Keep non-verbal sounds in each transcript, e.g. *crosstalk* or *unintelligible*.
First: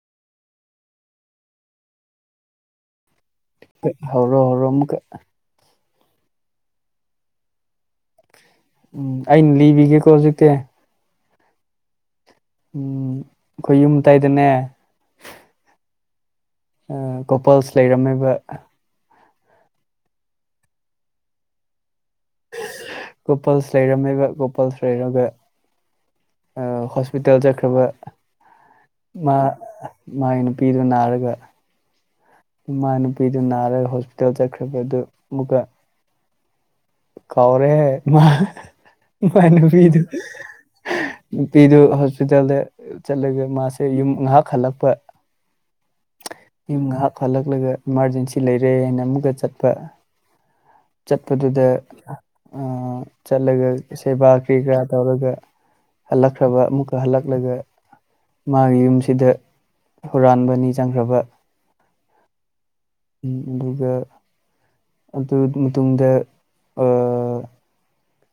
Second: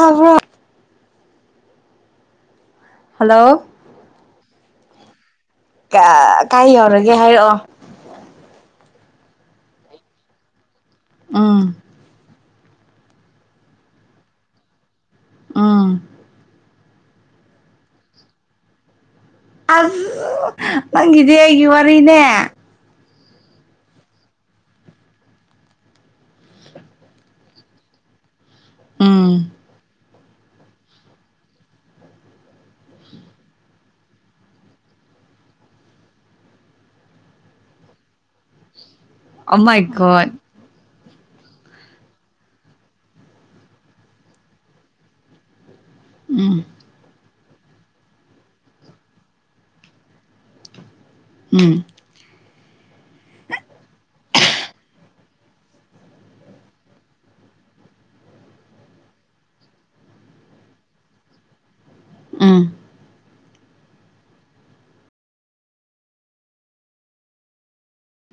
ꯑꯍꯣ ꯍꯜꯂꯣ ꯀ ꯍꯧꯔꯣ ꯍꯧꯔꯣ ꯑꯃꯨꯛꯀ ꯀꯥ ꯀꯥꯏ ꯌꯧꯔꯒꯦ ꯍꯥꯏꯔꯛꯑꯣ ꯎꯝ ꯑꯩꯅ ꯂꯤꯕꯤꯒꯦꯀꯣ ꯍꯧꯖꯤꯛꯇꯤ ꯎꯝ ꯎꯝ ꯑꯩꯈꯣꯏ ꯌꯨꯝ ꯇꯥꯏꯗꯅꯦ ꯑ ꯎꯝ ꯀꯣꯄꯜꯁ ꯂꯩꯔꯝꯃꯦꯕ ꯑꯁ ꯅꯪꯒꯤꯖꯦ ꯑꯩꯒꯤ ꯋꯥꯔꯤꯅꯦ ꯀꯣꯄꯜꯁ ꯂꯩꯔꯝꯃꯦꯕ ꯀꯣꯄꯜꯁ ꯂꯩꯔꯒ ꯑ ꯍꯣꯁꯄꯤꯇꯥꯜ ꯆꯠꯈ꯭ꯔꯕ ꯃꯥ ꯎꯝ ꯃꯥꯏ ꯅꯨꯄꯤꯗꯨ ꯅꯥꯔꯒ ꯃꯥ ꯅꯨꯄꯤꯗꯨ ꯅꯥꯔꯒ ꯍꯣꯁꯄꯤꯇꯥꯜ ꯆꯠꯈ꯭ꯔꯕꯗꯨ ꯑꯃꯨꯛꯀ ꯀꯥꯎꯔꯦ ꯃꯥ ꯃꯥꯏ ꯑꯣ ꯅꯨꯄꯤꯗꯨ ꯒꯣꯠ ꯅꯨꯄꯤꯗꯨ ꯍꯣꯁꯄꯤꯇꯥꯜꯗ ꯆꯠꯂꯒ ꯃꯥꯁꯦ ꯌꯨꯝ ꯉꯍꯥꯛ ꯍꯜꯂꯛꯄ ꯎꯝ ꯌꯨꯝ ꯉꯍꯥꯛ ꯍꯜꯂꯛꯂꯒ ꯏꯃꯥꯔꯖꯦꯟꯁꯤ ꯂꯩꯔꯦ ꯅ ꯑꯃꯨꯛꯀ ꯆꯠꯄ ꯆꯠꯄꯗꯨꯗ ꯎꯝ ꯑ ꯆꯠꯂꯒ ꯁꯦꯕꯥ ꯀꯔꯤ ꯀꯔꯥ ꯇꯧꯔꯒ ꯍꯜꯂꯛꯈ꯭ꯔꯕ ꯑꯃꯨꯛꯀ ꯍꯜꯂꯛꯂꯒ ꯃꯥꯒꯤ ꯌꯨꯝꯁꯤꯗ ꯍꯨꯔꯥꯟꯕ ꯑꯅꯤ ꯆꯪꯈ꯭ꯔꯕ ꯎꯝ ꯎꯝ ꯑꯗꯨꯒ ꯑꯗꯨꯠ ꯃꯇꯨꯡꯗ ꯑ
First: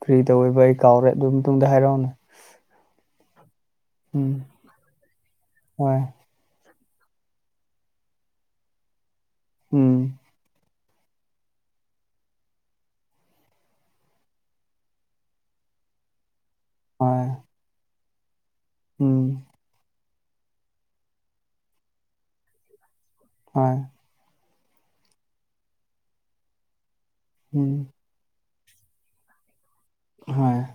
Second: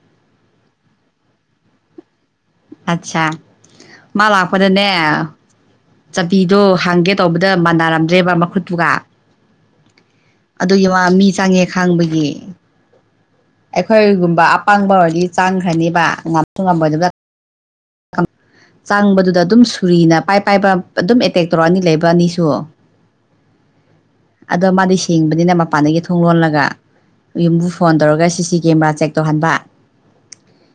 ꯀꯔꯤ ꯇꯧꯋꯦꯕ ꯑꯩ ꯀꯥꯎꯔꯦ ꯑꯗꯨ ꯃꯇꯨꯡꯗ ꯍꯥꯏꯔꯧꯅꯦ ꯑꯠꯁꯥ ꯎꯝ ꯃꯥꯥ ꯂꯥꯛꯄꯗꯅꯦ ꯍꯣꯏ ꯆꯠ ꯄꯤꯗꯣ ꯍꯥꯡꯒꯦ ꯇꯧꯕꯗ ꯃꯥꯟꯅꯔꯝꯗ꯭ꯔꯦꯕ ꯃꯈꯨꯠꯇꯨꯒ ꯎꯝ ꯑꯗꯨꯒꯤ ꯋꯥ ꯃꯤ ꯆꯪꯉꯦ ꯈꯥꯡꯕꯒꯤ ꯑꯩꯈꯣꯏꯒꯨꯝꯕ ꯑꯄꯪꯕ ꯑꯣꯏꯔꯗꯤ ꯆꯥꯡꯈ꯭ꯔꯅꯤꯕ ꯉꯝꯁꯨ ꯉꯝꯃꯣꯏꯗꯕꯗ ꯍꯣꯏ ꯑꯝ ꯎꯝ ꯆꯥꯡꯕꯗꯨꯗ ꯑꯗꯨꯝ ꯁꯨꯔꯤꯅ ꯄꯥꯏ ꯄꯥꯏꯕ ꯑꯗꯨꯝ ꯑꯦꯇꯦꯛ ꯇꯧꯔꯛꯑꯅꯤ ꯂꯩꯕ ꯑꯅꯤꯁꯨ ꯍꯣꯏ ꯑꯗꯣ ꯃꯥꯗꯤ ꯁꯤꯡꯕꯅꯤꯅ ꯃꯄꯥꯟꯗꯒꯤ ꯊꯣꯡ ꯂꯣꯜꯂꯒ ꯌꯨꯝꯕꯨ ꯎꯝ ꯐꯣꯟ ꯇꯧꯔꯒ ꯁꯤ ꯁꯤ ꯀꯦꯃꯦꯔꯥ ꯆꯦꯛ ꯇꯧꯍꯟꯕꯥ ꯍꯣꯏ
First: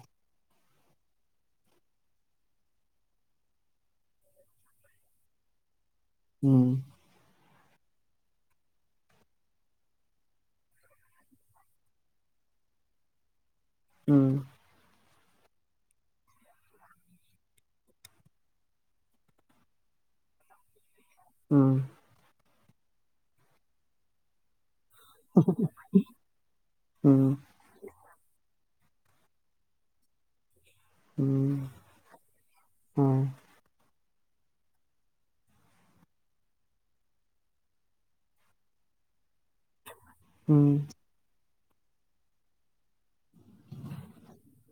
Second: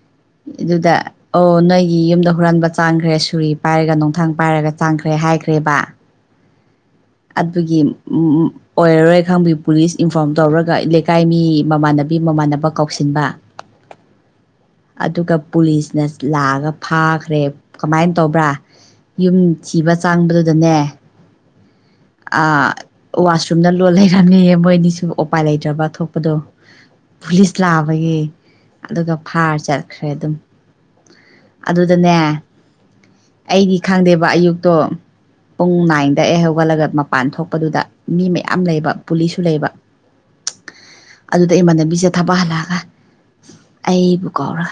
ꯑꯗꯨꯗ ꯑꯣ ꯅꯣꯏꯒꯤ ꯌꯨꯝꯗ ꯍꯨꯔꯥꯟꯕ ꯆꯥꯡꯈ꯭ꯔꯦ ꯁꯨꯔꯤ ꯄꯥꯏꯔꯒ ꯅꯣꯡꯊꯥꯡ ꯄꯥꯏꯔꯒ ꯆꯥꯡꯈ꯭ꯔꯦ ꯍꯥꯏꯈ꯭ꯔꯦꯕ ꯎꯝ ꯑꯗꯨꯒꯤ ꯎ ꯎꯝ ꯑꯣꯏꯔꯔꯣꯏ ꯈꯪꯕꯒꯤ ꯄꯨꯂꯤꯁ ꯏꯟꯐꯣꯔꯝ ꯇꯧꯔꯒ ꯂꯩꯀꯥꯏ ꯃꯤ ꯃꯃꯥꯟꯅꯕꯤ ꯃꯃꯥꯟꯅꯕ ꯀꯧꯁꯤꯟꯕ ꯎꯝ ꯑꯗꯨꯒ ꯄꯨꯂꯤꯁꯅ ꯂꯥꯛꯑꯒ ꯐꯥꯈ꯭ꯔꯦ ꯀꯃꯥꯏꯟ ꯇꯧꯕ꯭ꯔꯥ ꯌꯨꯝ ꯊꯤꯕ ꯆꯥꯡꯕꯗꯨꯗꯅꯦ ꯎꯝ ꯑ ꯋꯥꯁꯔꯨꯝꯗ ꯂꯣꯠ ꯂꯩꯔꯝꯃꯦꯌꯦ ꯃꯣꯏꯅꯤꯁꯨ ꯑꯣꯄꯥꯏ ꯂꯩꯇ꯭ꯔꯕ ꯊꯣꯛꯄꯗꯣ ꯎꯝ ꯄꯨꯂꯤꯁ ꯄꯂꯥꯕꯒꯤ ꯑꯗꯨꯒ ꯐꯥꯔ ꯆꯠꯈ꯭ꯔꯦ ꯑꯗꯨꯝ ꯑꯗꯨꯗꯅꯦ ꯎꯝ ꯑꯩꯒꯤ ꯈꯪꯗꯦꯕ ꯑꯌꯨꯛꯇꯣ ꯄꯨꯡ ꯅꯥꯏꯟꯗ ꯑꯩ ꯍꯧꯒꯠꯂꯒ ꯃꯄꯥꯟ ꯊꯣꯛꯄꯗꯨꯗ ꯃꯤ ꯃꯌꯥꯝ ꯂꯩꯕ ꯄꯨꯂꯤꯁꯁꯨ ꯂꯩꯕ ꯎꯝ ꯑꯗꯨꯗ ꯏꯃꯥꯟꯅꯕꯤꯁꯦ ꯊꯕꯛ ꯍꯜꯂꯛꯑꯒ ꯑꯩꯕꯨ ꯀꯧꯔ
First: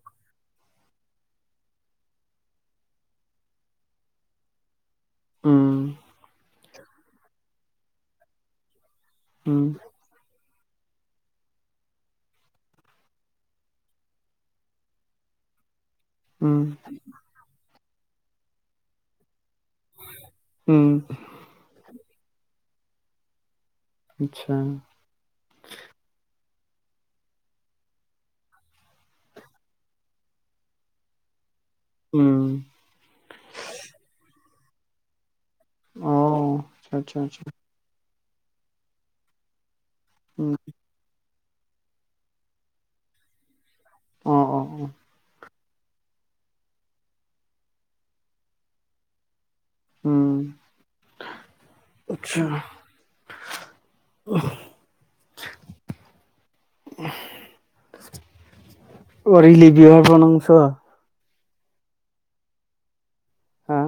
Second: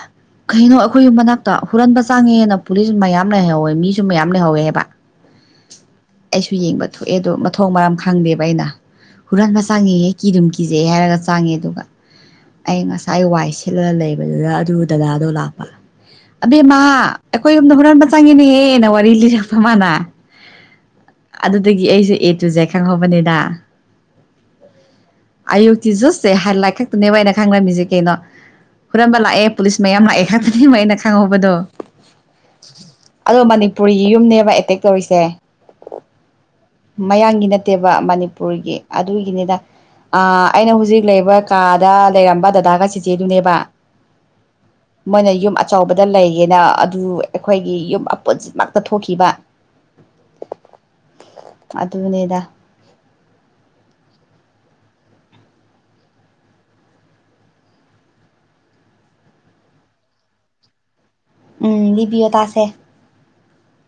ꯀꯩꯅꯣ ꯑꯈꯣꯏ ꯌꯨꯝ ꯃꯅꯥꯛꯇ ꯍꯨꯔꯟꯕ ꯆꯥꯡꯉꯦꯅ ꯄꯨꯂꯤꯁ ꯃꯌꯥꯝ *unintelligible* ꯃꯤꯁꯨ ꯃꯌꯥꯝ ꯂꯩꯍꯧꯋꯦꯕ ꯎꯝ ꯁꯨ ꯌꯦꯡꯕ ꯊꯣꯛꯑꯦ ꯑꯗꯣ ꯃꯊꯣꯡ ꯃꯔꯝ ꯈꯪꯗꯦꯕ ꯑꯩꯅ ꯎꯝ ꯍꯨꯔꯥꯟꯕ ꯆꯪꯉꯦꯌꯦ ꯀꯤꯗꯨꯝ ꯀꯤꯖꯩ ꯍꯥꯏꯔꯒ ꯆꯥꯡꯉꯦ ꯑꯗꯨꯒ ꯑꯩ ꯉꯁꯥꯏ ꯋꯥꯏ ꯁꯤꯠꯂꯒ ꯂꯩꯕꯗꯨꯗ ꯑꯗꯨ ꯗꯗꯥꯗꯣ ꯂꯥꯛꯄ ꯎꯝ ꯑꯕꯦꯝꯃꯥ ꯑꯩꯈꯣꯏ ꯌꯨꯝꯗ ꯍꯨꯔꯥꯟꯕ ꯆꯪꯉꯤꯅꯦꯍꯦꯅ ꯋꯥꯔꯤ ꯂꯤꯔꯛꯄ ꯃꯥꯅ ꯎꯝ ꯑꯗꯨꯗꯒꯤ ꯑꯩꯁꯨ ꯑꯦ ꯇꯨꯖꯦ ꯈꯪꯍꯧꯕꯅꯤꯗ ꯑꯠꯁꯥ ꯑꯌꯨꯛꯇꯤ ꯖꯨꯁ ꯁ‌ꯦ ꯍꯂꯛ ꯈꯛꯇꯅꯦꯕ ꯑꯩꯅ ꯈꯪꯂꯝꯃꯤꯖ‌ꯦ ꯀꯩꯅꯣ ꯍꯨꯔꯥꯟꯕ ꯂꯥꯛꯑꯦ ꯄꯨꯂꯤꯁ ꯃꯌꯥꯝ ꯂꯥꯛꯑꯦ ꯈꯛꯇꯅ‌ꯦꯕ ꯑꯩꯅ ꯈꯪꯍꯧꯕꯗꯣ ꯎꯝ ꯑꯗꯣ ꯃꯅꯤꯄꯨꯔꯤꯒꯤ ꯌꯨꯝꯅꯦꯕ ꯑꯦꯇꯦꯛ ꯇꯧꯔꯤꯁꯦ ꯑꯣ ꯑꯆꯥ ꯑꯆꯥ ꯃꯌꯥꯡꯒꯤ ꯅꯠ ꯇꯦꯕ ꯃꯅꯤꯄꯨꯔꯒꯤ ꯑꯗꯨꯒꯤꯅꯤꯗ ꯑꯥ ꯎꯝ ꯑꯩꯅ ꯍꯨꯖꯤꯛ ꯂꯩꯕ ꯀꯥꯗ ꯂꯩꯔꯝꯕ ꯗꯗꯥꯒ ꯆꯤꯆꯦꯗꯨꯅꯦꯕ ꯑꯣ ꯑꯣ ꯑꯣ ꯃꯣꯏꯅ ꯌꯨꯝ ꯑꯠ ꯆꯥꯎꯕꯗ ꯂꯩꯒꯦꯅ ꯑꯗꯨ ꯑꯩꯈꯣꯏꯒꯤ ꯌꯨꯝ ꯑꯄꯨꯟꯁꯤꯃꯛꯇ ꯊꯣꯛꯈꯤꯕ ꯎꯝ ꯑ‌ꯣꯛꯁꯥ ꯑꯗꯨꯅꯦꯗ *unintelligible* ꯋꯥꯔꯤ ꯂꯤꯕꯤꯌ‌ꯣ ꯍꯥꯏꯕ꯭ꯔꯣ ꯅꯪꯁꯨ ꯎꯝ ꯂꯤꯕꯤꯌꯣ ꯇꯥꯁꯦ ꯍꯥ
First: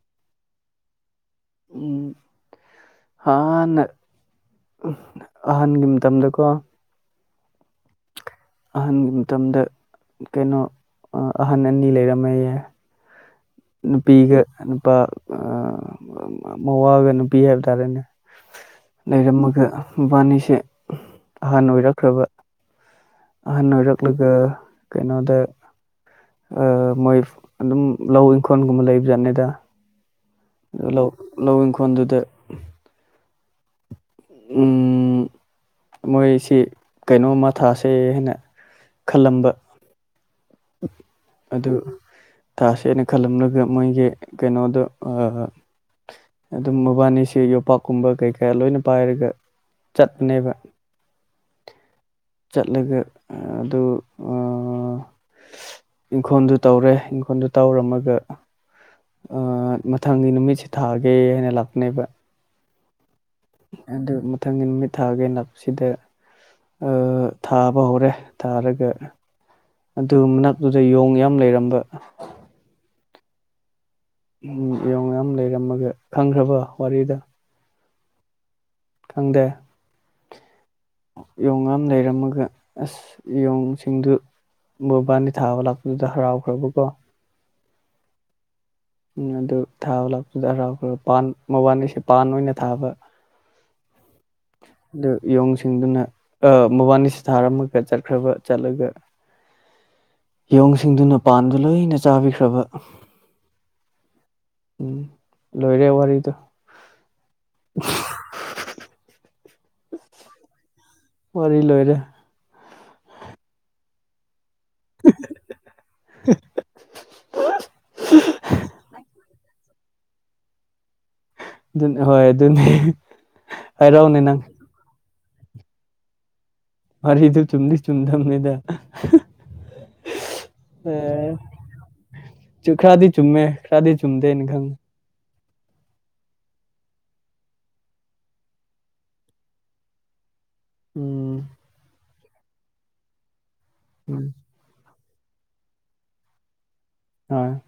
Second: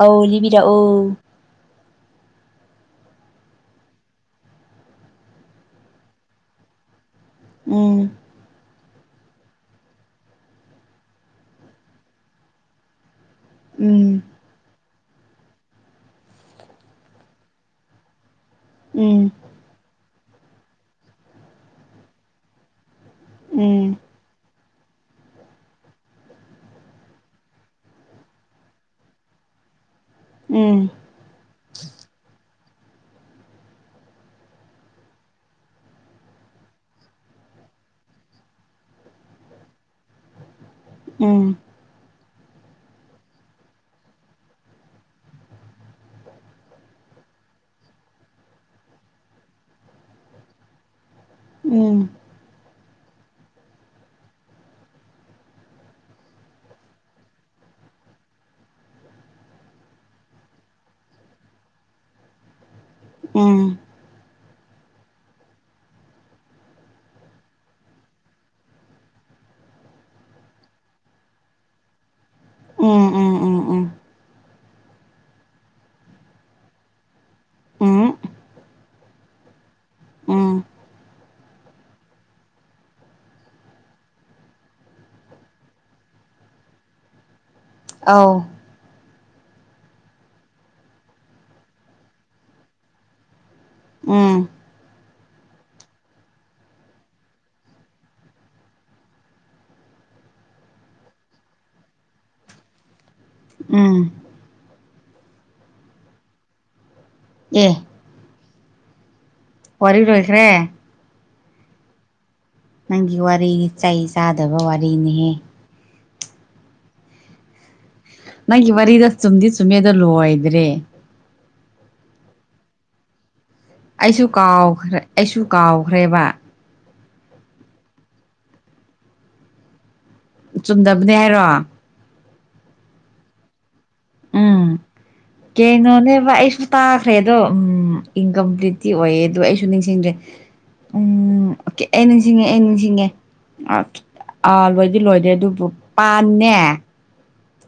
ꯑꯧ ꯂꯤꯕꯤꯔꯛꯑꯣ ꯎꯝ ꯍꯥꯟꯅ ꯑꯍꯟꯒꯤ ꯃꯇꯝꯗꯀꯣ ꯎꯝ ꯑꯍꯟꯒꯤ ꯃꯇꯝꯗ ꯀꯩꯅꯣ ꯑꯥ ꯑꯍꯟ ꯑꯅꯤ ꯂꯩꯔꯝꯃꯦꯌꯦ ꯎꯝ ꯅꯨꯄꯤꯒ ꯅꯨꯄꯥ ꯑꯥ ꯃꯋꯥꯒ ꯅꯨꯄꯤ ꯍꯥꯏꯕ ꯇꯥꯔꯦꯅꯦ ꯎꯝ ꯂꯩꯔꯝꯃꯒ ꯃꯕꯥꯅꯤꯁꯦ ꯑꯍꯥꯟ ꯑꯣꯏꯔꯛꯈ꯭ꯔꯕ ꯑꯍꯅ ꯎꯝ ꯑꯣꯏꯔꯛꯂꯒ ꯀꯩꯅꯣꯗ ꯑꯥ ꯃꯣꯏ ꯑꯗꯨꯝ ꯂꯧ ꯏꯪꯈꯣꯜꯒꯨꯝꯕ ꯂꯩꯕ ꯖꯥꯠꯅꯤꯗ ꯎꯝ ꯂꯧ ꯂꯧ ꯏꯪꯈꯣꯟꯗꯨꯗ *unintelligible* ꯃꯣꯏꯁꯤ ꯀꯩꯅꯣꯝꯃ ꯊꯥꯁꯦ ꯍꯥꯏꯅ ꯈꯂꯝꯕ ꯎꯝ ꯑꯗꯨ ꯊꯥꯁꯦꯅ ꯈꯂꯝꯔꯒ ꯃꯣꯏꯒꯤ ꯀꯩꯅꯣꯗꯣ ꯑꯥ ꯑꯗꯨꯝ ꯃꯕꯥꯅꯤꯁꯦ ꯌꯣꯄꯥꯛꯀꯨꯝꯕ ꯀꯩꯀꯥ ꯂꯣꯏꯅ ꯄꯥꯏꯔꯒ ꯆꯠꯄꯅ‌ꯦꯕ ꯎꯝ ꯆꯠꯂꯒ ꯑꯥ ꯑꯗꯨ ꯑꯥ ꯏꯪꯈꯣꯟꯗꯨ ꯇꯧꯔꯦ ꯏꯪꯈꯣꯟꯗꯨ ꯇꯧꯔꯝꯃꯒ ꯑꯥ ꯃꯊꯪꯒꯤ ꯅꯨꯃꯤꯠꯁꯦ ꯊꯥꯒꯦ ꯍꯥꯏꯅ ꯂꯥꯛꯄꯅꯦꯕ ꯎꯝ ꯑꯗꯨ ꯃꯊꯪꯒꯤ ꯅꯨꯃꯤꯠ ꯊꯥꯒꯦꯟ ꯂꯥꯛꯄꯁꯤꯗ ꯑꯥ ꯊꯥꯕ ꯍꯧꯔꯦ ꯊꯥ ꯔꯒ ꯑꯗꯨ ꯃꯅꯥꯛꯇꯨꯗ ꯌꯣꯡ ꯌꯥꯝ ꯂꯩꯔꯝꯕ ꯎꯝ ꯎꯝ ꯎꯝ ꯎꯝ ꯌꯣꯡ ꯃꯌꯥꯝ ꯂꯩꯔꯝꯃꯒ ꯈꯪꯈ꯭ꯔꯕ ꯋꯥꯔꯤꯗꯣ ꯎꯝ ꯈꯪꯗꯦ ꯎꯝ ꯌꯣꯡ ꯉꯥꯝ ꯂꯩꯔꯝꯃꯒ ꯑꯁ ꯌꯣꯡꯁꯤꯡꯗꯨ ꯃꯕꯥꯅꯤ ꯊꯥꯕ ꯂꯥꯛꯄꯗꯨꯗ ꯍꯔꯥꯎꯈ꯭ꯔꯕ ꯀꯣ ꯑꯥꯎ ꯎꯝ ꯑꯗꯨ ꯊꯥꯕ ꯂꯥꯛꯄꯗꯨꯗ ꯍꯔꯥꯎꯈ꯭ꯔ ꯄꯥꯟ ꯃꯕꯥꯅꯤꯁꯦ ꯄꯥꯟ ꯑꯣꯏꯅ ꯊꯥꯕ ꯎꯝ ꯗꯨ ꯌꯣꯡꯁꯤꯡꯗꯨꯅ ꯑ ꯃꯕꯥꯅꯤꯁꯦ ꯊꯥꯔꯝꯃꯒ ꯆꯠꯈ꯭ꯔꯕ ꯆꯠꯂꯒ ꯌꯣꯡꯁꯤꯡꯗꯨꯅ ꯄꯥꯟꯗꯨ ꯂꯣꯏꯅ ꯆꯥꯕꯤꯈ꯭ꯔꯕ ꯎꯝ ꯎꯝ ꯂꯣꯏꯔꯦ ꯋꯥꯔꯤꯗꯣ ꯑꯦ ꯋꯥꯔꯤ ꯂꯣꯏꯈ꯭ꯔꯦ ꯋꯥꯔꯤ ꯂꯣꯏꯔꯦ ꯅꯪꯒꯤ ꯋꯥꯔꯤ ꯆꯩ ꯆꯥꯗꯧꯕ ꯋꯥꯔꯤꯅꯤꯍꯦ *inaudible* ꯅꯪꯒꯤ ꯋꯥꯔꯤꯗꯣ ꯆꯨꯝꯗꯤ ꯆꯨꯝꯃꯦ ꯗꯣ ꯂꯣꯏꯗ꯭ꯔꯦ ꯑꯗꯨꯅꯦ ꯍꯣꯏ ꯑꯗꯨꯅꯤ ꯑꯩꯁꯨ ꯀꯥꯎꯈ꯭ꯔꯦ ꯑꯩꯁꯨ ꯀꯥꯎꯈ꯭ꯔꯦꯕ ꯋꯥꯔꯤꯗꯨ ꯆꯨꯝꯗꯤ ꯆꯨꯝꯗꯥꯃꯤꯗ ꯆꯨꯝꯗꯕꯅꯦ ꯍꯥꯏꯔꯣ *unintelligible* ꯆꯨ ꯈ꯭ꯔꯗꯤ ꯆꯨꯝꯃꯦ ꯈ꯭ꯔꯗꯤ ꯆꯨꯃꯗꯦ ꯑꯩꯅ ꯈꯪꯕꯥ ꯎꯝ *inaudible* ꯀꯩꯅꯣꯅꯦꯕ ꯑꯩꯁꯨ ꯇꯥꯈ꯭ꯔꯦ ꯑꯗꯣ ꯎꯝ ꯏꯟꯀꯝꯄ꯭ꯂꯤꯠꯇꯤ ꯑꯣꯏꯌꯦ ꯑꯗꯣ ꯑꯩꯁꯨ ꯅꯤꯡꯁꯤꯡꯗ꯭ꯔꯦ ꯎꯝ ꯑꯣꯀꯦ ꯑꯩ ꯅꯤꯡꯁꯤꯡꯉꯦ ꯑꯩ ꯅꯤꯡꯁꯤꯡꯉꯦ *unintelligible* ꯑꯥ ꯂꯣꯏꯗꯤ ꯂꯣꯏꯗꯦ ꯑꯗꯨꯕꯨ ꯄꯥꯟꯅꯦ *unintelligible*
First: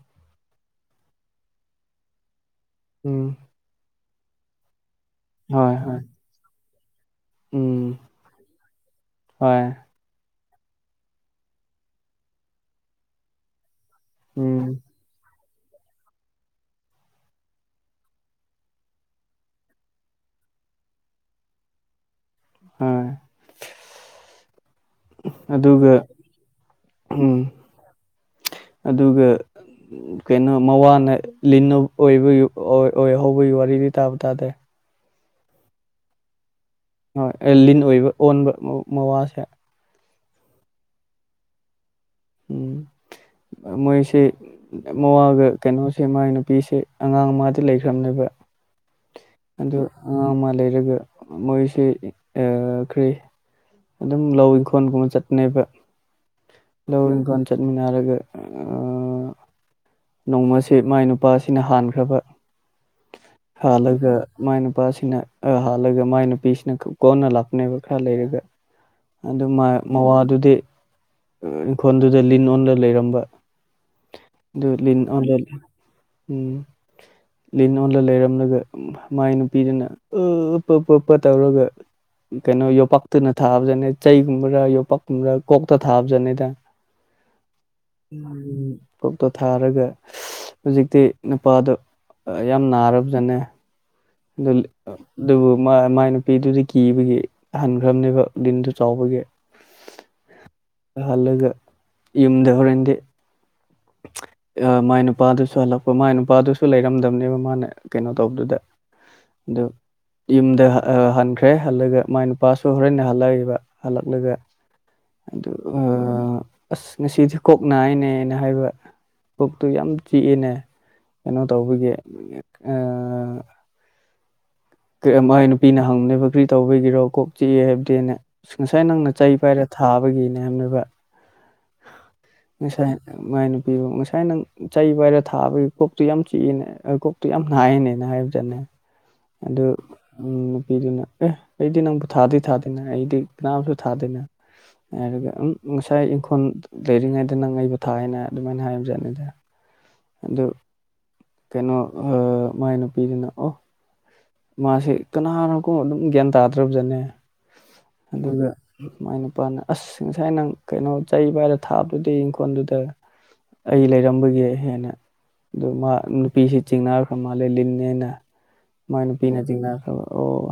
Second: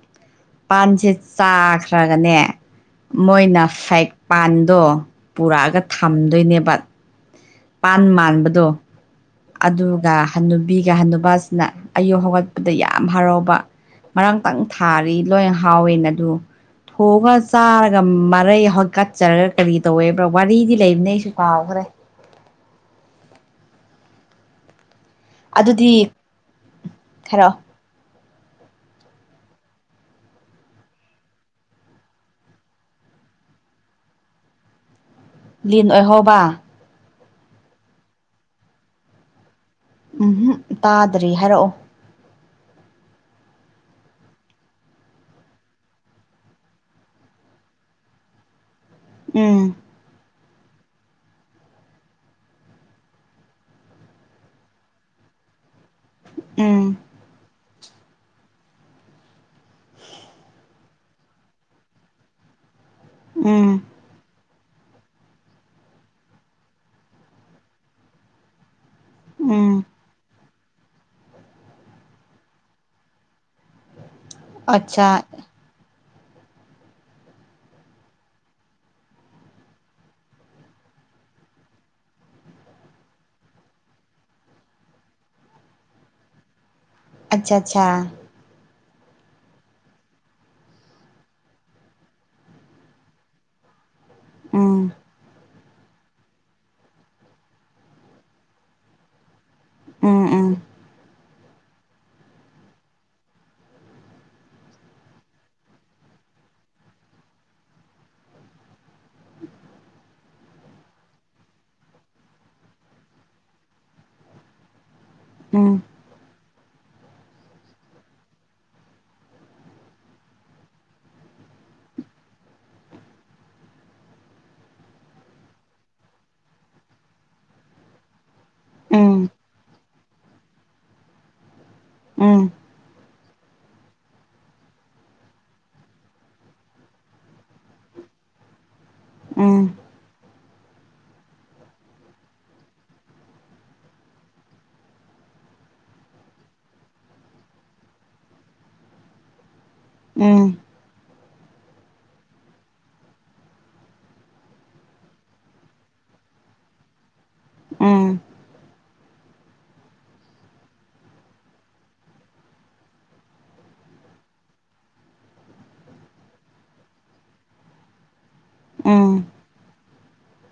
ꯄꯥꯟꯁꯦ ꯆꯥꯈ꯭ꯔꯒꯅꯦ ꯎꯝ ꯃꯣꯏꯅ ꯐꯦꯛ ꯄꯥꯟꯗꯣ ꯄꯨꯔꯛ ꯍꯣꯏ ꯑꯒ ꯍꯣꯏ ꯊꯝꯗꯣꯏꯅꯦꯕ ꯎꯝ ꯄꯥꯟ ꯃꯥꯟꯕꯗꯣ ꯍꯣꯏ ꯑꯗꯨꯒ ꯍꯟꯅꯨꯕꯤꯒ ꯍꯟꯅꯨꯕꯥꯒꯥ ꯁꯤꯅ ꯑꯌꯨꯛ ꯍꯧꯒꯠꯄꯗ ꯌꯥꯝ ꯍꯔꯥꯎꯕ ꯉꯔꯥꯡꯇꯪ ꯎꯝ ꯊꯥꯔꯤ ꯂꯣꯏ ꯍꯥꯎꯋꯦꯅ ꯑꯗꯨ ꯊꯣꯡꯉ ‌ ꯆꯥꯔꯒ ꯃꯔꯩ ꯍꯀꯠꯆꯔꯒ ꯀꯔꯤ ꯇꯧꯋꯦꯕ꯭ꯔꯥ ꯋꯥꯔꯤꯗꯤ ꯂꯩꯕꯅꯦ ꯑꯩꯁꯨ ꯀꯥꯎꯈ꯭ꯔꯦ ꯑ ꯑꯗꯨꯒ ꯑꯗꯨꯗꯤ ꯎꯝ ꯍꯥꯏꯔꯛꯑꯣ ꯑꯗꯨꯒ ꯀꯩꯅꯣ ꯃꯋꯥꯅ ꯂꯤꯟ ꯑꯣꯏꯕꯒꯤ ꯑꯣꯏꯍꯧꯕꯒꯤ ꯋꯥꯔꯤꯗꯤ ꯇꯥꯕ ꯇꯥꯗꯦ ꯂꯤꯟ ꯑꯣꯏꯍꯧꯕ ꯂꯤꯟ ꯑꯣꯏꯕ ꯑꯣꯟꯕ ꯃꯋꯥꯁꯦ ꯎꯝꯍꯨꯝ ꯇꯥꯗ꯭ꯔꯤ ꯍꯥꯏꯔꯛꯑꯣ ꯎꯝ ꯃꯣꯏꯁꯦ ꯃꯋꯥꯒ ꯀꯩꯅꯣꯁꯦ ꯃꯥꯏ ꯅꯨꯄꯤꯁꯦ ꯑꯉꯥꯡ ꯃꯥꯗꯤ ꯂꯩꯈ꯭ꯔꯝꯅꯦꯕ ꯎꯝ ꯑꯉꯥꯡ ꯑꯃ ꯂꯩꯔꯒ ꯃꯣꯏꯁꯦ ꯀꯔꯤ ꯑꯗꯨꯝ ꯂꯧ ꯏꯪꯈꯣꯜꯒꯨꯝꯕ ꯆꯠꯄꯅꯦꯕ ꯎꯝ ꯂꯧ ꯏꯪꯈꯣꯜ ꯆꯠꯃꯤꯟꯅꯔꯒ ꯅꯣꯡꯃꯁꯦ ꯃꯥꯏ ꯅꯨꯄꯥꯁꯤꯅ ꯍꯥꯟꯈ꯭ꯔꯕ ꯎꯝ ꯍꯥꯜꯂꯒ ꯃꯥꯏ ꯅꯨꯄꯥꯁꯤꯅ ꯍꯥꯜꯂꯒ ꯃꯥꯏ ꯅꯨꯄꯤꯁꯤꯅ ꯀꯣꯟꯅ ꯂꯥꯛꯄꯅꯦꯕ ꯈꯔ ꯂꯩꯔꯒ ꯑꯗꯨ ꯎꯝ ꯃꯥꯏ ꯃꯋꯥꯗꯨꯗꯤ ꯏꯪꯈꯣꯜꯗꯨꯗ ꯂꯤꯟ ꯑꯣꯟꯂ ꯂꯩꯔꯝꯕ ꯑꯗꯨ ꯂꯤꯟ ꯑꯠꯆꯥ ꯑꯣꯟꯂꯦ ꯎꯝ ꯂꯤꯟ ꯑꯣꯜꯂ ꯂꯩꯔꯝꯂꯒ ꯃꯥꯏ ꯅꯨꯄꯤꯗꯨꯅ ꯑ ꯄꯥ ꯄꯥ ꯇꯧꯔꯒ ꯀꯩꯅꯣ ꯌꯣꯄꯥꯛꯇꯨꯅ ꯊꯥꯕꯗꯅꯦ ꯆꯩꯒꯨꯝꯕ꯭ꯔꯥ ꯌꯣꯄꯥꯛꯀꯨꯝꯕ꯭ꯔꯥ ꯀꯣꯛꯇ ꯊꯥꯕꯗꯅꯦꯗꯥ ꯑꯠꯁꯥ ꯑꯠꯁꯥ ꯎꯝ ꯀꯣꯛꯇꯣ ꯊꯥꯔꯒ ꯍꯨꯖꯤꯛꯇꯤ ꯅꯨꯄꯥꯗꯣ ꯑ ꯌꯥꯝ ꯅꯥꯔꯕꯖꯥꯅꯦ ꯎꯝ ꯎꯝ ꯎꯝ ꯎꯝ ꯎꯝ ꯑꯗꯨ ꯑꯗꯨꯕꯨ ꯃꯥ ꯃꯥꯏ ꯅꯨꯄꯤꯗꯨꯗꯤ ꯀꯤꯕꯒꯤ ꯍꯟꯈ꯭ꯔꯕꯅꯦꯕ ꯂꯤꯟꯗꯨ ꯆꯥꯎꯕꯒꯤ ꯍꯜꯂꯒ ꯌꯨꯝꯗ ꯍꯣꯔꯦꯟꯗꯤ ꯑꯥ ꯃꯥꯏ ꯅꯨꯄꯥꯗꯨꯁꯨ ꯍꯜꯂꯛꯄ ꯃꯥꯏ ꯅꯨꯄꯥꯗꯨꯁꯨ ꯂꯩꯔꯝꯗꯕꯅꯦꯕ ꯃꯥꯅ ꯀꯩꯅꯣ ꯇꯧꯕꯗꯨꯗ ꯑꯗꯨ ꯌꯨꯝꯗ ꯍꯥ ꯍ ꯍꯟꯈ꯭ꯔꯦ ꯍꯜꯂꯒ ꯃꯥꯏ ꯅꯨꯄꯥꯁꯨ ꯍꯣꯔꯦꯟꯅ ꯍꯜꯂꯛꯑꯦꯕ ꯍꯜꯂꯛꯂꯒ ꯑꯗꯨ ꯑꯥ ꯑꯁ ꯉꯁꯤꯗꯤ ꯀꯣꯛ ꯅꯥꯏꯅꯦꯅ ꯍꯥꯏꯕ ꯄꯨꯛꯇꯨ ꯌꯥꯝ ꯆꯤꯛꯏꯅꯦ ꯀꯩꯅꯣ ꯇꯧꯕꯒꯤ ꯑꯥ ꯀꯔ ꯑ ꯃꯥꯏ ꯅꯨꯄꯤꯅ ꯍꯪꯕꯅꯦꯕ ꯀ꯭ꯔꯤ ꯇꯧꯕꯒꯤꯔꯣ ꯀꯣꯛ ꯆꯤꯑꯦ ꯍꯥꯏꯕꯗꯤꯅ ꯑꯁ ꯉꯁꯥꯏ ꯅꯪꯅ ꯆꯩ ꯄꯥꯏꯔ ꯊꯥꯕꯒꯤꯅꯦ ꯍꯥꯏꯕꯅꯦꯕ ꯎꯝ ꯉꯁꯥꯏ ꯃꯥꯏ ꯅꯨꯄꯤꯕꯨ ꯉꯁꯥꯏ ꯅꯪ ꯆꯩ ꯄꯥꯏꯔ ꯊꯥꯕꯒꯤ ꯀꯣꯛꯇꯨ ꯌꯥꯝ ꯆꯤꯛꯏꯅꯦ ꯑ ꯀꯣꯛ ꯇꯨ ꯌꯥꯝ ꯅꯥꯏꯅꯦꯅ ꯍꯥꯏꯕꯖꯥꯠꯅꯦ ꯑꯗꯨ ꯎꯝ ꯅꯨꯄꯤꯗꯨꯅ ꯑꯦ ꯑꯩꯗꯤ ꯅꯪꯕꯨ ꯊꯥꯗꯤ ꯊꯥꯗꯦꯅꯦ ꯑꯩꯗꯤ ꯀꯅꯥꯝꯁꯨ ꯊꯥꯗꯦꯅ ꯉꯥꯏꯔꯒ ꯎꯝ ꯉꯁꯥꯏ ꯏꯪꯈꯣꯜ ꯂꯩꯔꯤꯉꯩꯗ ꯅꯪ ꯑꯩꯕꯨ ꯊꯥꯏꯅ ꯑꯗꯨꯃꯥꯏꯅ ꯍꯥꯏꯕꯖꯥꯠꯅꯤꯗ ꯑꯗꯨ ꯎꯝ ꯀꯩꯅꯣ ꯑꯥ ꯃꯥꯏ ꯅꯨꯄꯤꯗꯨꯅ ꯑꯣ ꯃꯥꯁꯤ ꯀꯅꯥꯅꯣꯀꯣ ꯑꯗꯨꯝ ꯒ꯭ꯌꯥꯟ ꯇꯥꯗ꯭ꯔꯕꯖꯅꯤ ꯎꯝ ꯑꯗꯨꯒ ꯃꯥꯏ ꯅꯨꯄꯥꯅ ꯑꯁ ꯉꯁꯥꯏ ꯅꯪ ꯀꯩꯅꯣ ꯆꯩ ꯄꯥꯏꯔ ꯊꯥꯕꯗꯨꯗꯤ ꯏꯪꯈꯣꯜꯗꯨꯗ ꯑꯩ ꯂꯩꯔꯝꯕꯒꯤ ꯍꯦꯟꯅ ꯑꯗꯨ ꯃꯥ ꯅꯨꯄꯤꯁꯤ ꯆꯤꯡꯅꯈ꯭ꯔ ꯃꯥꯜꯂꯦ ꯂꯤꯟꯅꯦꯅ ꯃꯥꯏ ꯎꯝ ꯅꯨꯄꯤꯅ ꯆꯤꯡꯅꯈ꯭ꯔꯕ ꯑꯣ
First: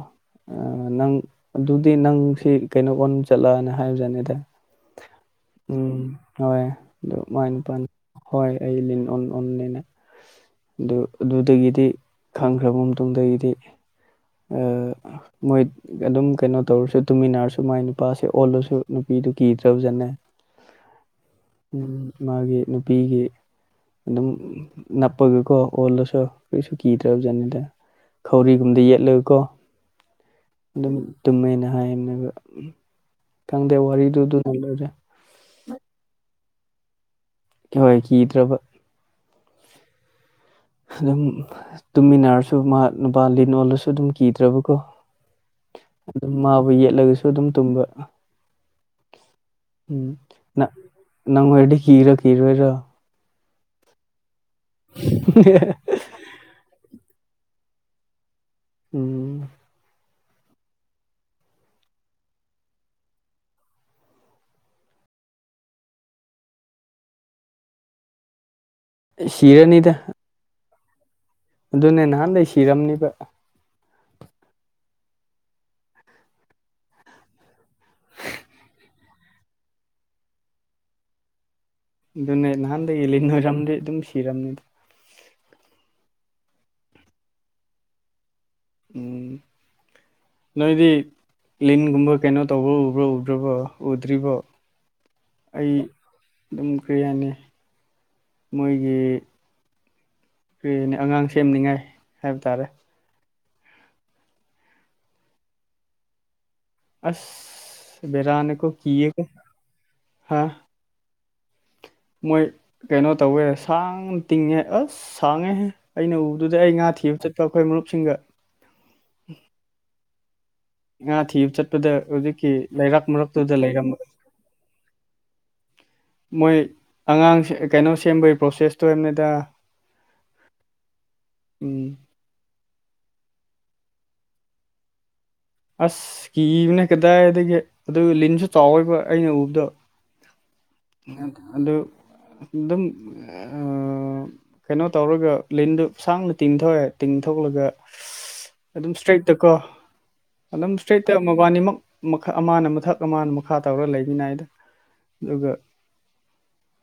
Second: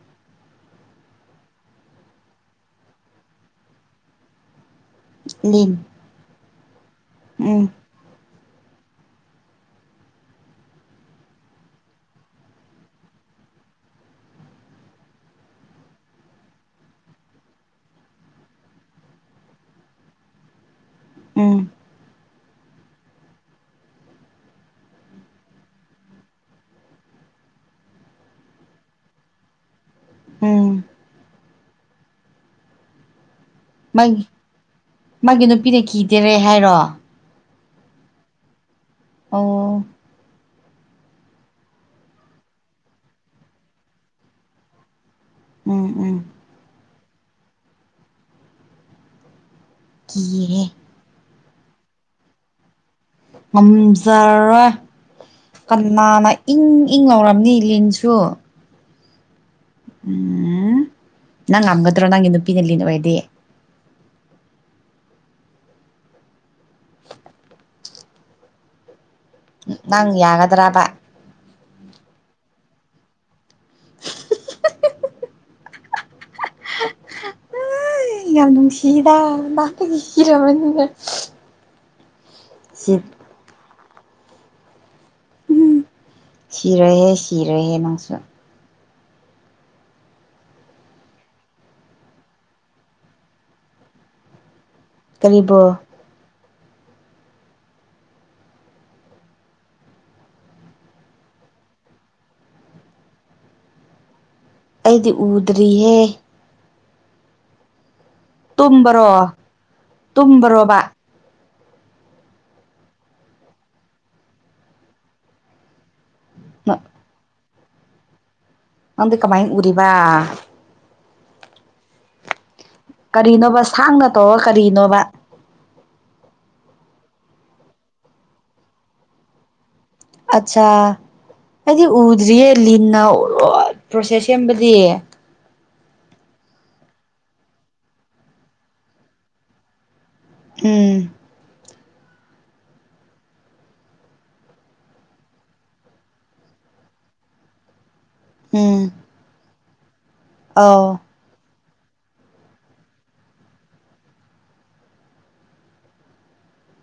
ꯑ ꯅꯪ ꯑꯗꯨꯗꯤ ꯅꯪ ꯁꯤ ꯀꯩꯅꯣ ꯑꯣꯟ ꯆꯠꯂꯅ ꯍꯥꯏꯕꯖꯥꯠꯅꯤꯗ ꯂꯤꯟ ꯎꯝ ꯍꯣꯏ ꯑꯗꯨ ꯃꯥꯏ ꯎꯝ ꯅꯨꯄꯥꯅ ꯍꯣꯏ ꯑꯩ ꯂꯤꯟ ꯑꯣꯟ ꯑꯣꯟꯅꯤꯅ ꯑꯗꯨ ꯑꯗꯨꯗꯒꯤꯗꯤ ꯈꯪꯈ꯭ꯔꯕ ꯇꯨꯡꯗꯒꯤꯗꯤ ꯑꯥ ꯃꯣꯏ ꯑꯗꯨꯝ ꯀꯩꯅꯣ ꯇꯧꯔꯁꯨ ꯇꯨꯃꯤꯟꯅꯔꯁꯨ ꯃꯥꯏ ꯅꯨꯄꯥꯁꯦ ꯑꯣꯜꯂꯁꯨ ꯅꯨꯄꯤꯗꯨ ꯀꯤꯗ꯭ꯔꯕꯖꯥꯠꯅꯦ ꯎꯝ ꯃꯥꯒꯤ ꯅꯨꯄꯤꯒꯤ ꯑꯗꯨꯝ ꯅꯞꯄꯒꯀꯣ ꯑꯣꯜꯂꯁꯨ ꯀꯩꯁꯨ ꯀꯤꯗ꯭ꯔꯕꯖꯥꯠꯅꯤꯗ ꯈꯧꯔꯤꯒꯨꯝꯕꯗ ꯌꯦꯠꯂꯒꯀꯣ ꯎꯝ ꯑꯗꯨꯝ ꯇꯨꯝꯃꯦꯅ ꯍꯥꯏꯕꯅꯦꯕ ꯈꯪꯗꯦ ꯋꯥꯔꯤꯗꯨ ꯃꯥꯒꯤ ꯑꯗꯨ ꯅ ꯂꯣꯏꯔꯦ ꯃꯥꯒꯤ ꯅꯨꯄꯤꯅ ꯀꯤꯗꯦꯔꯦ ꯍꯥꯏꯔꯣ ꯀꯤ ꯍꯣꯏ ꯀꯤꯗ꯭ꯔꯕ ꯑꯣ ꯑꯗꯨꯝ ꯇꯨꯝꯃꯤꯟꯅꯔꯁꯨ ꯃꯥ ꯅꯨꯄꯥ ꯂꯤꯟ ꯑꯣꯜꯂꯁꯨ ꯑꯗꯨꯝ ꯀꯤꯗ꯭ꯔꯕꯀꯣ ꯎꯝ ꯎꯝ ꯑꯗꯨꯝ ꯃꯥꯕꯨ ꯌꯦꯠꯂꯒꯁꯨ ꯑꯗꯨꯝ ꯇꯨꯝꯕ ꯎꯝ ꯅ ꯀꯤꯍꯦ ꯅꯪ ꯑꯣꯏꯔꯗꯤ ꯀꯤꯔ ꯀꯤꯔꯣꯏꯔꯣ ꯉꯝꯖꯔꯔꯣꯏ *unintelligible* ꯅꯥꯅꯥ ꯏꯪ ꯏꯪ ꯂꯥꯎꯔꯝꯅꯤ ꯂꯤꯟꯁꯨ ꯎꯝ ꯎꯝ ꯅꯪ ꯉꯝꯒꯗ꯭ꯔꯣ ꯅꯪꯒꯤ ꯅꯨꯄꯤꯅ ꯂꯤꯟ ꯑꯣꯏꯔꯗꯤ ꯁꯤꯔꯅꯤꯗ ꯅꯪ ꯌꯥꯒꯗ꯭ꯔꯥꯕꯥ ꯑꯗꯨꯅꯦ ꯅꯍꯥꯟꯗꯩ ꯁꯤꯔꯝꯅꯤꯕ ꯑꯩ ꯌꯥꯝ ꯅꯨꯡꯁꯤꯗ ꯅꯍꯥꯟꯗꯒꯤ ꯀꯤꯔꯕꯅꯤꯅꯦ ꯑꯗꯨꯅꯦ ꯅꯍꯥꯟꯗꯒꯤ ꯂꯤꯟ ꯑꯣꯏꯔꯝꯗꯤ ꯑꯗꯨꯝ ꯁꯤꯔꯝꯅꯤꯗ ꯍꯨꯝ ꯁꯤꯔꯦꯍꯦ ꯁꯤꯔꯦꯍꯦ ꯅꯪꯁꯨ ꯎꯝ ꯅꯣꯏꯗꯤ ꯂꯤꯟꯒꯨꯝꯕ ꯀꯩꯅꯣ ꯇꯧꯕ ꯎꯕ꯭ꯔꯥ ꯎꯈ꯭ꯔꯕ ꯎꯗ꯭ꯔꯤꯕꯣ ꯑꯩ ꯀꯔꯤꯕꯣ ꯑꯗꯨꯝ ꯀꯩ ꯍꯥꯏꯅꯤ ꯃꯣꯏꯒꯤ ꯀꯔꯤꯅ ꯑꯉꯥꯡ ꯁꯦꯝꯅꯤꯡꯉꯥꯏ ꯍꯥꯏꯕ ꯇꯥꯔꯦ ꯑꯩꯗꯤ ꯎꯗ꯭ꯔꯤꯍꯦ ꯑꯁ ꯕꯦꯔꯥꯅꯤꯀꯣ ꯇꯨꯝꯕꯔꯣ ꯀꯤꯌꯦꯀꯣ ꯍꯥ ꯇꯨꯝꯕꯔꯣꯕ ꯃꯣꯏ ꯀꯩꯅꯣ ꯇꯧꯌꯦ ꯁꯥꯡꯅ ꯇꯤꯡꯉꯦ ꯑꯁ ꯁꯥꯡꯉꯦꯍꯦ ꯑꯩꯅ ꯎꯗꯨꯗ ꯑꯩ ꯉꯥ ꯊꯤꯕ ꯆꯠꯄ ꯑꯩꯈꯣꯏ ꯃꯔꯨꯞꯁꯤꯡꯒ ꯑꯟꯗꯤ ꯀꯃꯥꯏ ꯎꯔꯤꯕ ꯉꯥ ꯊꯤꯕ ꯆꯠꯄꯗ ꯍꯧꯖꯤꯛꯀꯤ ꯂꯩꯔꯛ ꯃꯔꯛꯇꯨꯗ ꯀꯔꯤꯅꯣꯕ ꯂꯩꯔꯝꯕ ꯁꯥꯡꯅ ꯇꯧꯔ ꯀꯔꯤꯅꯣꯕ ꯃꯣꯏ ꯑꯉꯥꯡꯁꯦ ꯀꯩꯅꯣ ꯁꯦꯝꯕꯒꯤ ꯄ꯭ꯔꯣꯁꯦꯁꯇꯣꯅꯤꯗ ꯑꯠꯁꯥ ꯑꯩꯗꯤ ꯎꯝ ꯎꯗ꯭ꯔꯤꯌꯦ ꯂꯤꯟꯅ ꯂꯣꯏ ꯄ꯭ꯔꯣꯁꯦꯁ ꯁꯦꯝꯕꯗꯤ ꯑꯁ ꯀꯤꯕꯅꯦ ꯀꯗꯥꯏꯗꯒꯤ ꯑꯗꯨ ꯂꯤꯟꯁꯨ ꯆꯥꯎꯌꯤꯕ ꯑꯩꯅ ꯎꯕꯗꯣ ꯎꯝ ꯑꯗꯨ ꯑꯗꯨꯝ ꯑ ꯀꯩꯅꯣ ꯇꯧꯔꯒ ꯂꯤꯟꯗꯨ ꯁꯥꯡꯅ ꯇꯤꯡꯊꯣꯛꯑꯦ ꯇꯤꯡꯊꯣꯛꯂꯒ ꯎꯝ ꯑꯗꯨꯝ ꯏꯁꯇ꯭ꯔꯦꯠꯇꯀꯣ ꯑꯗꯨꯝ ꯑꯧ ꯏꯁꯇ꯭ꯔꯦꯠ ꯇ ꯃꯕꯥꯅꯤꯃꯛ ꯃꯈꯥ ꯑꯃꯅ ꯃꯊꯛ ꯑꯃꯅ ꯃꯈꯥ ꯇꯧꯔ ꯂꯩꯃꯤꯅꯩꯗ ꯑꯗꯨꯒ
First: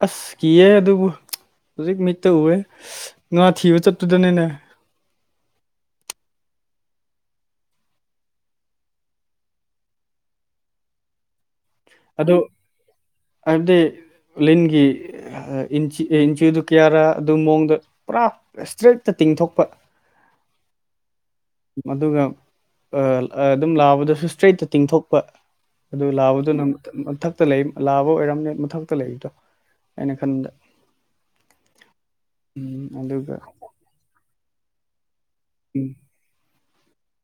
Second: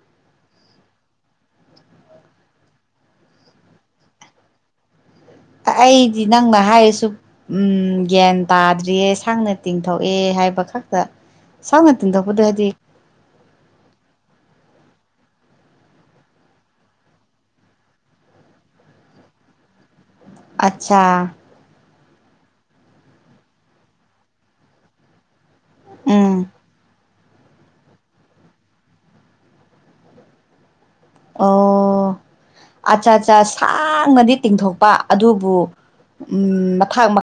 ꯑꯁ ꯀꯤꯌꯦ ꯑꯗꯨꯕꯨ ꯍꯧꯖꯤꯛ ꯃꯤꯠꯇ ꯎꯑꯦ ꯉꯥ ꯊꯤꯕ ꯆꯠꯄꯗꯅꯤꯅꯦ ꯑꯩꯗꯤ ꯅꯪꯅ ꯍꯥꯏꯔꯁꯨ ꯎꯝ ꯒ꯭ꯌꯥꯟ ꯇꯥꯗ꯭ꯔꯤꯌꯦ ꯁꯥꯡꯅ ꯇꯤꯡꯊꯣꯛꯑꯦ ꯍꯥꯏꯕ ꯈꯛꯇ ꯁꯥꯡꯅ‌ ꯇꯤꯡꯊꯣꯛꯄꯗꯗꯤ ꯑꯥꯏꯋꯞꯗꯤ ꯂꯤꯟꯒꯤ ꯏꯟꯆꯤ ꯏꯟꯆꯤꯗꯨ ꯀꯌꯥꯔꯥ ꯑꯗꯨ ꯃꯑꯣꯡꯗ ꯄꯨꯔꯥ ꯏꯁꯇ꯭ꯔꯦꯠꯇ ꯇꯤꯡꯊꯣꯛꯄ ꯑꯠꯆꯥ ꯑꯗꯨꯒ ꯑ ꯑ ꯑꯗꯨꯝ ꯂꯥꯕꯗꯨꯁꯨ ꯏꯁꯇ꯭ꯔꯦꯠꯇ ꯇꯤꯡꯊꯣꯛꯄ ꯑꯗꯨ ꯎꯝ ꯂꯥꯕꯗꯨꯅ ꯅꯪ ꯃꯊꯛꯇ ꯂꯩ ꯂꯥꯕ ꯑꯣꯏꯔꯝꯅꯦ ꯃꯊꯛꯇ ꯂꯩꯔꯤꯗꯣ ꯑꯩꯅ ꯈꯟꯕꯗ ꯑꯣ ꯎꯝ ꯑꯠꯆꯥ ꯑꯗꯨꯒ ꯑꯠꯆꯥ ꯁꯥꯡꯅꯗꯤ ꯇꯤꯡꯊꯣꯛꯄ ꯑꯗꯨꯕꯨ ꯎꯝ ꯃꯊꯛ